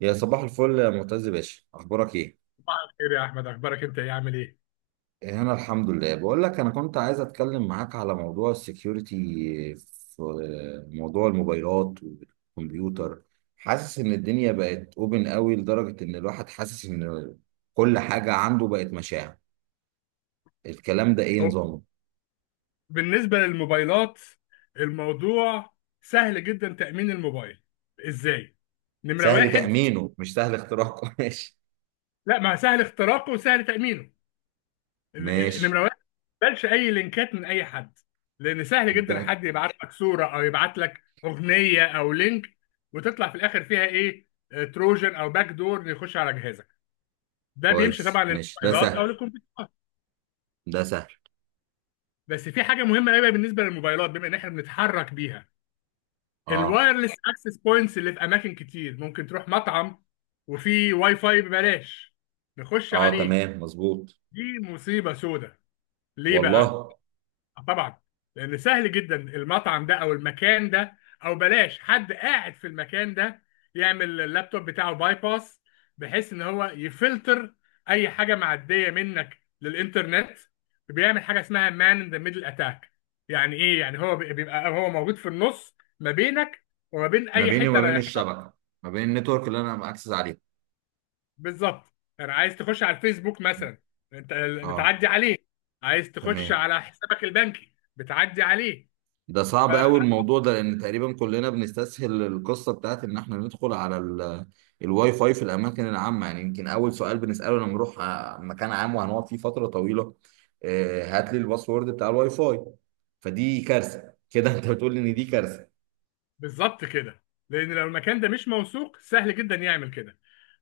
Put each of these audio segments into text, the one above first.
يا صباح الفل يا معتز باشا، اخبارك ايه؟ صباح الخير يا احمد، اخبارك انت؟ ايه عامل ايه؟ هنا الحمد لله. بقول لك انا كنت عايز اتكلم معاك على موضوع السكيورتي في موضوع الموبايلات والكمبيوتر. حاسس ان الدنيا بقت اوبن قوي لدرجة ان الواحد حاسس ان كل حاجة عنده بقت مشاع. الكلام ده ايه هو نظامه؟ بالنسبه للموبايلات، الموضوع سهل جدا. تامين الموبايل ازاي؟ نمره سهل واحد: تأمينه مش سهل اختراقه ماشي. لا، ما سهل اختراقه وسهل تامينه. ماشي. نمره واحد: ما تقبلش اي لينكات من اي حد، لان سهل جدا ده حد يبعت لك صوره او يبعت لك اغنيه او لينك، وتطلع في الاخر فيها ايه؟ تروجن او باك دور يخش على جهازك. ده بيمشي كويس، طبعا ماشي، ده للموبايلات او سهل، للكمبيوترات. ده سهل. بس في حاجه مهمه قوي بالنسبه للموبايلات، بما ان احنا بنتحرك بيها. اه، الوايرلس اكسس بوينتس اللي في اماكن كتير، ممكن تروح مطعم وفي واي فاي ببلاش نخش اه، عليه. تمام مظبوط. دي مصيبة سودة. ليه بقى؟ والله. طبعا لان سهل جدا المطعم ده او المكان ده، او بلاش حد قاعد في المكان ده يعمل اللابتوب بتاعه باي باس، بحيث ان هو يفلتر اي حاجه معديه منك للانترنت. بيعمل حاجه اسمها مان ان ذا ميدل اتاك. يعني ايه؟ يعني هو بيبقى هو موجود في النص ما بينك وما بين ما اي بيني وما حته بين رايح. الشبكه، ما بين النتورك اللي انا اكسس عليها. بالظبط. يعني عايز تخش على الفيسبوك مثلا انت، اه، بتعدي عليه. عايز تخش تمام. على حسابك البنكي، بتعدي عليه. ده صعب قوي الموضوع ده لان تقريبا كلنا بنستسهل القصه بتاعت ان احنا ندخل على الواي فاي في الاماكن العامه. يعني يمكن اول سؤال بنساله لما نروح مكان عام وهنقعد فيه فتره طويله: هات لي الباسورد بتاع الواي فاي. فدي كارثه كده. انت بتقول ان دي كارثه؟ بالظبط كده، لان لو المكان ده مش موثوق، سهل جدا يعمل كده.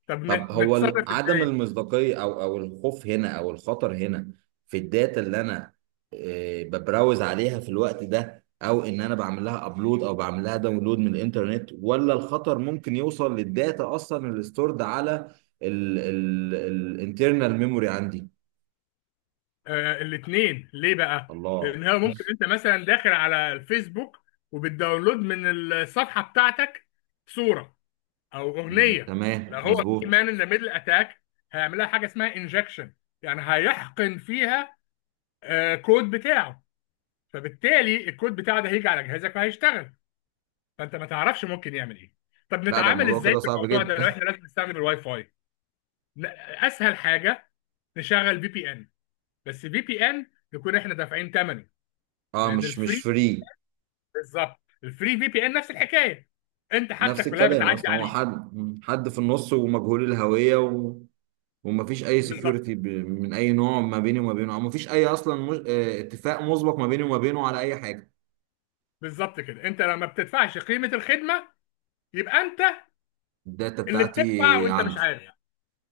طب طب هو نتصرف عدم ازاي؟ المصداقية او الخوف هنا او الخطر هنا في الداتا اللي انا ببراوز عليها في الوقت ده، او ان انا بعمل لها ابلود او بعمل لها داونلود من الانترنت؟ ولا الخطر ممكن يوصل للداتا اصلا اللي ستورد على الانترنال ميموري عندي؟ آه، الاثنين. ليه بقى؟ الله. لان هو ممكن انت مثلا داخل على الفيسبوك وبتداونلود من الصفحه بتاعتك صوره او مم، اغنيه. لو تمام هو في مظبوط. مان ان ذا ميدل اتاك، هيعملها حاجه اسمها انجكشن. يعني هيحقن فيها كود بتاعه. فبالتالي الكود بتاعه ده هيجي على جهازك وهيشتغل، فانت ما تعرفش ممكن يعمل ايه. طب لا ده نتعامل الموضوع ازاي كده في صعب الموضوع ده لو جدا. احنا لازم نستخدم الواي فاي؟ لا، اسهل حاجه نشغل في بي ان. بس في بي ان نكون احنا دافعين ثمنه، اه، لان مش الفري... فري. بالظبط. الفري في بي ان نفس الحكايه، انت نفس حاجتك كلها الكلام بتعدي اصلا. هو عليه. حد حد في النص ومجهول الهوية. ومفيش اي بالظبط. سكيورتي من اي نوع ما بيني وما بينه. او مفيش اي اصلا مج... آه، اتفاق مسبق ما بيني وما بينه على اي حاجه. بالظبط كده، انت لما بتدفعش قيمه الخدمه، يبقى انت الداتا اللي بتاعتي بتدفع وانت مش عنده. عارف.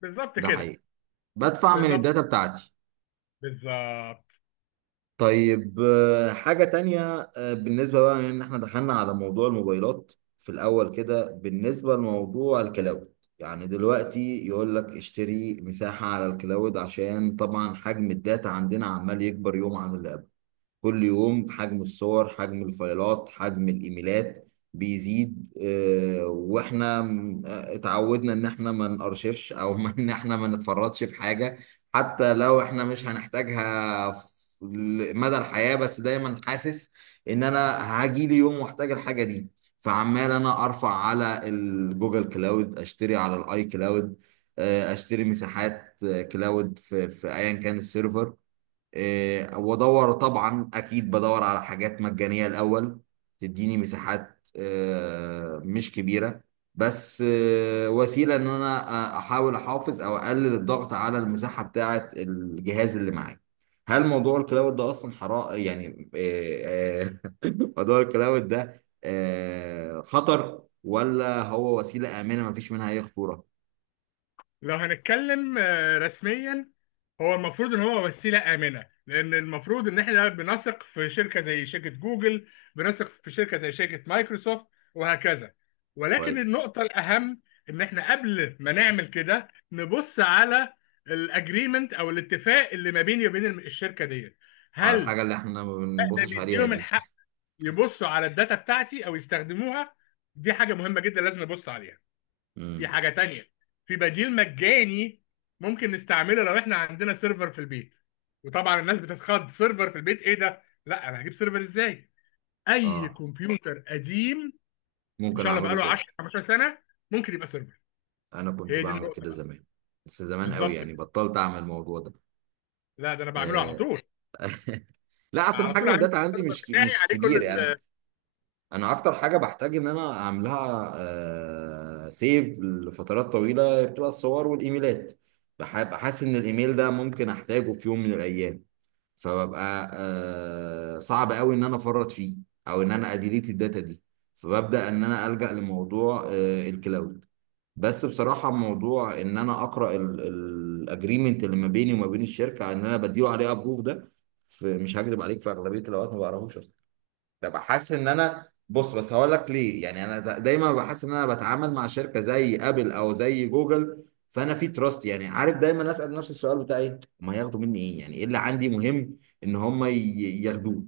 بالظبط ده كده. حقيقي. بدفع من بالظبط. الداتا بتاعتي. بالظبط. طيب، حاجه تانية. بالنسبه بقى ان احنا دخلنا على موضوع الموبايلات في الاول كده، بالنسبه لموضوع الكلاود. يعني دلوقتي يقول لك اشتري مساحه على الكلاود، عشان طبعا حجم الداتا عندنا عمال يكبر يوم عن اللي قبله. كل يوم حجم الصور، حجم الفايلات، حجم الايميلات بيزيد. واحنا اتعودنا ان احنا ما نارشفش او ان احنا ما نتفرطش في حاجه، حتى لو احنا مش هنحتاجها في مدى الحياه. بس دايما حاسس ان انا هاجي لي يوم واحتاج الحاجه دي. فعمال انا ارفع على الجوجل كلاود، اشتري على الاي كلاود، اشتري مساحات، كلاود في ايا كان السيرفر. وادور طبعا اكيد بدور على حاجات مجانيه الاول، تديني مساحات مش كبيره، بس وسيله ان انا احاول احافظ او اقلل الضغط على المساحه بتاعه الجهاز اللي معايا. هل موضوع الكلاود ده اصلا حرام يعني؟ موضوع الكلاود ده خطر، ولا هو وسيله امنه مفيش منها اي خطوره؟ لو هنتكلم رسميا، هو المفروض ان هو وسيله امنه، لان المفروض ان احنا بنثق في شركه زي شركه جوجل، بنثق في شركه زي شركه مايكروسوفت، وهكذا. ولكن كويس. النقطه الاهم ان احنا قبل ما نعمل كده نبص على الاجريمنت او الاتفاق اللي ما بيني وبين الشركه ديت. اه، هل الحاجه اللي احنا ما ده بنبصش عليها بيديهم دي. الحق يبصوا على الداتا بتاعتي او يستخدموها؟ دي حاجه مهمه جدا لازم نبص عليها. في امم. حاجة تانية: في بديل مجاني ممكن نستعمله لو احنا عندنا سيرفر في البيت. وطبعا الناس بتتخض: سيرفر في البيت؟ ايه ده؟ لا، انا هجيب سيرفر ازاي؟ اي اه، كمبيوتر قديم ان ممكن شاء الله اعمله بقاله 10 سيرفر. 15 سنة ممكن يبقى سيرفر. انا كنت هي دي بعمل النقطة كده بقى. زمان، بس زمان قوي بالظبط يعني، كده. بطلت اعمل الموضوع ده. لا، ده انا بعمله على آه، طول. لا اصلا على طول حجم عندي الداتا عندي السيرفر بتاعي مش عليه كبير كل... يعني. انا اكتر حاجه بحتاج ان انا اعملها سيف لفترات طويله بتبقى الصور والايميلات. بحس ان الايميل ده ممكن احتاجه في يوم من الايام، فببقى صعب قوي ان انا افرط فيه، او ان انا اديليت الداتا دي. فببدا ان انا الجا لموضوع الكلاود. بس بصراحة موضوع ان انا اقرأ الاجريمنت اللي ما بيني وما بين الشركة ان انا بديله عليه ابروف ده، مش هكذب عليك، في اغلبية الاوقات ما بقراهوش اصلا. ببقى حاسس ان انا بص. بس هقول لك ليه. يعني انا دايما ببقى حاسس ان انا بتعامل مع شركة زي ابل او زي جوجل، فانا في تراست. يعني عارف، دايما اسأل نفسي السؤال بتاع ايه هم هياخدوا مني؟ ايه، يعني ايه اللي عندي مهم ان هم ياخدوه؟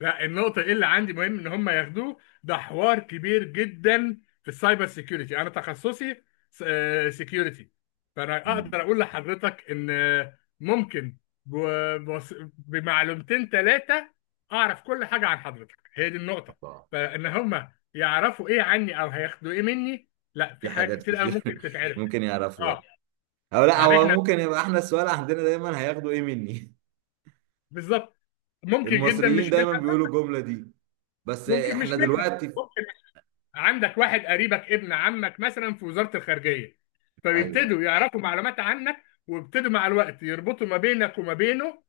لا، النقطة اللي عندي مهم ان هم ياخدوه. ده حوار كبير جدا. في السايبر سيكيورتي انا تخصصي سيكيورتي، فانا مم. اقدر اقول لحضرتك ان آه، ممكن بمعلومتين ثلاثة اعرف كل حاجة عن حضرتك. هي دي النقطة. الله. فان هم يعرفوا ايه عني او هياخدوا ايه مني؟ لا، في في حاجات حاجات كتير قوي كتير ممكن تتعرف. ممكن اه. يعرفوها. او لا، يعني هو احنا ممكن يبقى احنا السؤال عندنا دايما هياخدوا ايه مني. بالظبط، ممكن جدا المصريين مش منها. دايما بيقولوا الجمله دي. بس ممكن مش احنا منها. دلوقتي. عندك واحد قريبك ابن عمك مثلا في وزارة الخارجية، ايوه. فبيبتدوا يعرفوا معلومات عنك ويبتدوا مع الوقت يربطوا ما بينك وما بينه،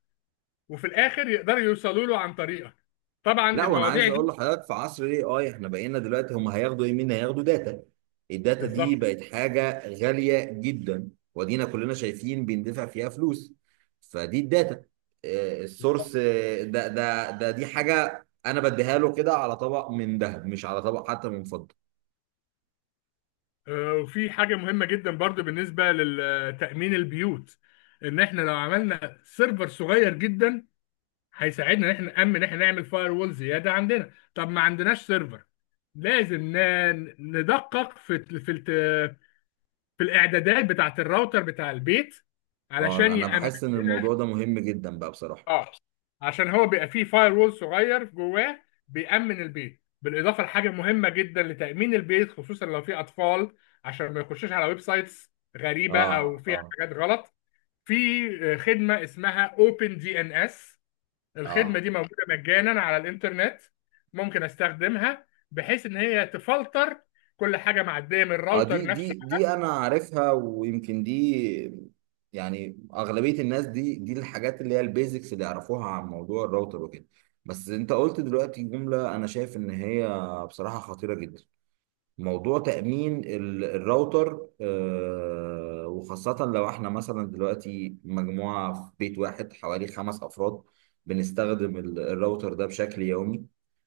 وفي الآخر يقدروا يوصلوا له عن طريقك. طبعا لا، وانا المواضيع عايز اقول دي... لحضرتك في عصر الاي اي احنا بقينا دلوقتي هم هياخدوا ايه منا؟ هياخدوا داتا. الداتا دي بالظبط. بقت حاجه غاليه جدا، ودينا كلنا شايفين بندفع فيها فلوس. فدي الداتا، السورس، آه، ده ده ده دي حاجه انا بديها له كده على طبق من ذهب، مش على طبق حتى من فضه. وفي حاجة مهمة جدا برضو بالنسبة لتأمين البيوت: إن إحنا لو عملنا سيرفر صغير جدا، هيساعدنا إن إحنا نأمن، ان إحنا نعمل فاير وول زيادة عندنا. طب ما عندناش سيرفر، لازم ندقق في الاعدادات بتاعت الراوتر بتاع البيت اه، علشان انا يأمن. بحس ان الموضوع ده مهم جدا بقى بصراحه. اه، عشان هو بيبقى فيه فاير وول صغير جواه، بيأمن البيت، بالاضافه لحاجه مهمه جدا لتأمين البيت، خصوصا لو في اطفال، عشان ما يخشوش على ويب سايتس غريبه او اه، فيها اه، حاجات غلط. في خدمه اسمها اوبن دي ان اس. الخدمه اه، دي موجوده مجانا على الانترنت، ممكن استخدمها بحيث ان هي تفلتر كل حاجه معديه من اه، الراوتر دي دي نفسه. دي انا عارفها، ويمكن دي. يعني اغلبيه الناس دي الحاجات اللي هي البيزكس اللي يعرفوها عن موضوع الراوتر وكده. بس انت قلت دلوقتي جمله انا شايف ان هي بصراحه خطيره جدا. موضوع تأمين الراوتر، وخاصة لو احنا مثلا دلوقتي مجموعة في بيت واحد حوالي 5 أفراد بنستخدم الراوتر ده بشكل يومي،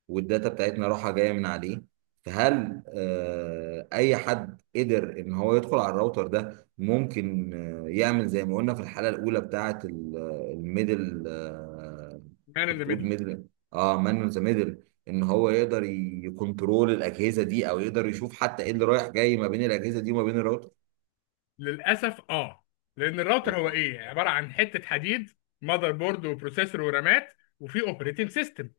والداتا بتاعتنا رايحة جاية من عليه. فهل أي حد قدر إن هو يدخل على الراوتر ده ممكن يعمل زي ما قلنا في الحلقة الأولى بتاعة الميدل؟ مان كنت ان ذا بتقول ميدل. ميدل. اه، مان ذا ميدل. ان هو يقدر يكنترول الاجهزه دي، او يقدر يشوف حتى ايه اللي رايح جاي ما بين الاجهزه دي وما بين الراوتر. للاسف، اه. لان الراوتر هو اوبا. ايه؟ عباره عن حته حديد، ماذر بورد وبروسيسور ورامات، وفي اوبريتنج سيستم.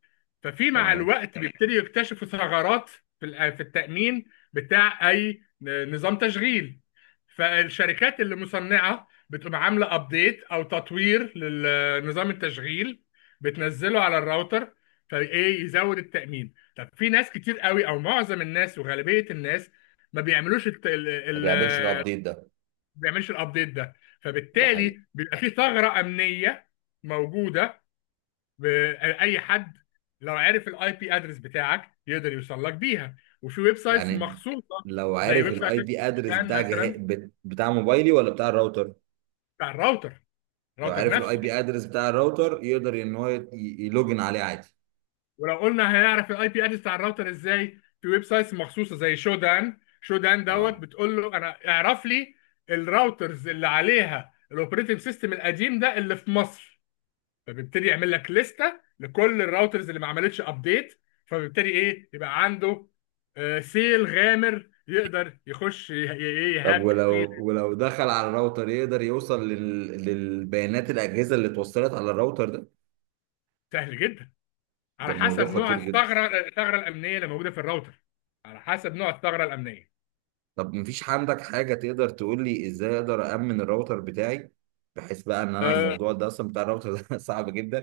ففي مع تمام. الوقت تمام بيبتدي يكتشفوا ثغرات في في التامين بتاع اي نظام تشغيل. فالشركات اللي مصنعه بتقوم عامله ابديت او تطوير لنظام التشغيل، بتنزله على الراوتر، فايه يزود التامين. طب في ناس كتير قوي او معظم الناس وغالبيه الناس ما بيعملوش، ما بيعملش الابديت ده. ما بيعملش الابديت ده، ده حقيقي. فبالتالي بيبقى في ثغره امنيه موجوده. ب- اي حد لو عرف الاي بي ادرس بتاعك يقدر يوصل لك بيها. وفي ويب سايتس يعني مخصوصه، لو زي عارف ويب سايت الاي بي ادرس كان بتاع مثلا بتاع موبايلي ولا بتاع الراوتر؟ بتاع الراوتر، لو الراوتر عارف الاي نفسه. بي ادرس بتاع الراوتر يقدر ان هو يلوجن عليه عادي. ولو قلنا هنعرف الاي بي ادرس بتاع الراوتر ازاي، في ويب سايتس مخصوصه زي شودان، شودان دوت، اه. بتقول له انا اعرف لي الراوترز اللي عليها الاوبريتنج سيستم القديم ده اللي في مصر، فبيبتدي يعمل لك لستة لكل الراوترز اللي ما عملتش ابديت، فبيبتدي ايه يبقى عنده سيل غامر يقدر يخش ي- ايه طب يهاك فيه. ولو دخل على الراوتر يقدر يوصل للبيانات الاجهزه اللي اتوصلت على الراوتر ده؟ سهل جدا، ده على الموضوع حسب نوع خطير جدا. الثغرة، الأمنية اللي موجودة في الراوتر. على حسب نوع الثغرة الأمنية. طب مفيش عندك حاجة تقدر تقول لي ازاي اقدر أأمن الراوتر بتاعي، بحيث بقى ان انا آه، الموضوع ده اصلا بتاع الراوتر ده صعب جدا؟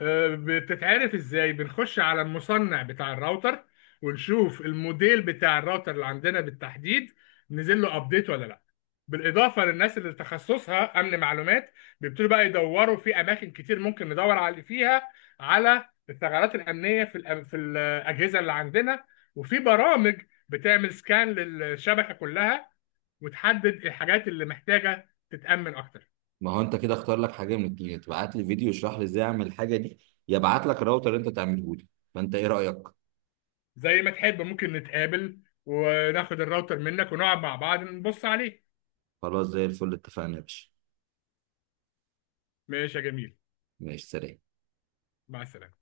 بتتعرف ازاي؟ بنخش على المصنع بتاع الراوتر، ونشوف الموديل بتاع الراوتر اللي عندنا بالتحديد، نزل له ابديت ولا لا. بالاضافه للناس اللي تخصصها امن معلومات، بيبتدوا بقى يدوروا في اماكن كتير ممكن ندور على فيها، على الثغرات الامنيه في في الاجهزه اللي عندنا. وفي برامج بتعمل سكان للشبكه كلها، وتحدد الحاجات اللي محتاجه تتامن اكتر. ما هو انت كده اختار لك حاجة من الاتنين: تبعت لي فيديو يشرح لي ازاي اعمل الحاجة دي، يا ابعت لك الراوتر اللي انت تعمله لي. فانت ايه رأيك؟ زي ما تحب، ممكن نتقابل وناخد الراوتر منك ونقعد مع بعض نبص عليه. خلاص، زي الفل، اتفقنا يا باشا. ماشي يا جميل. ماشي، سلام. مع السلامة.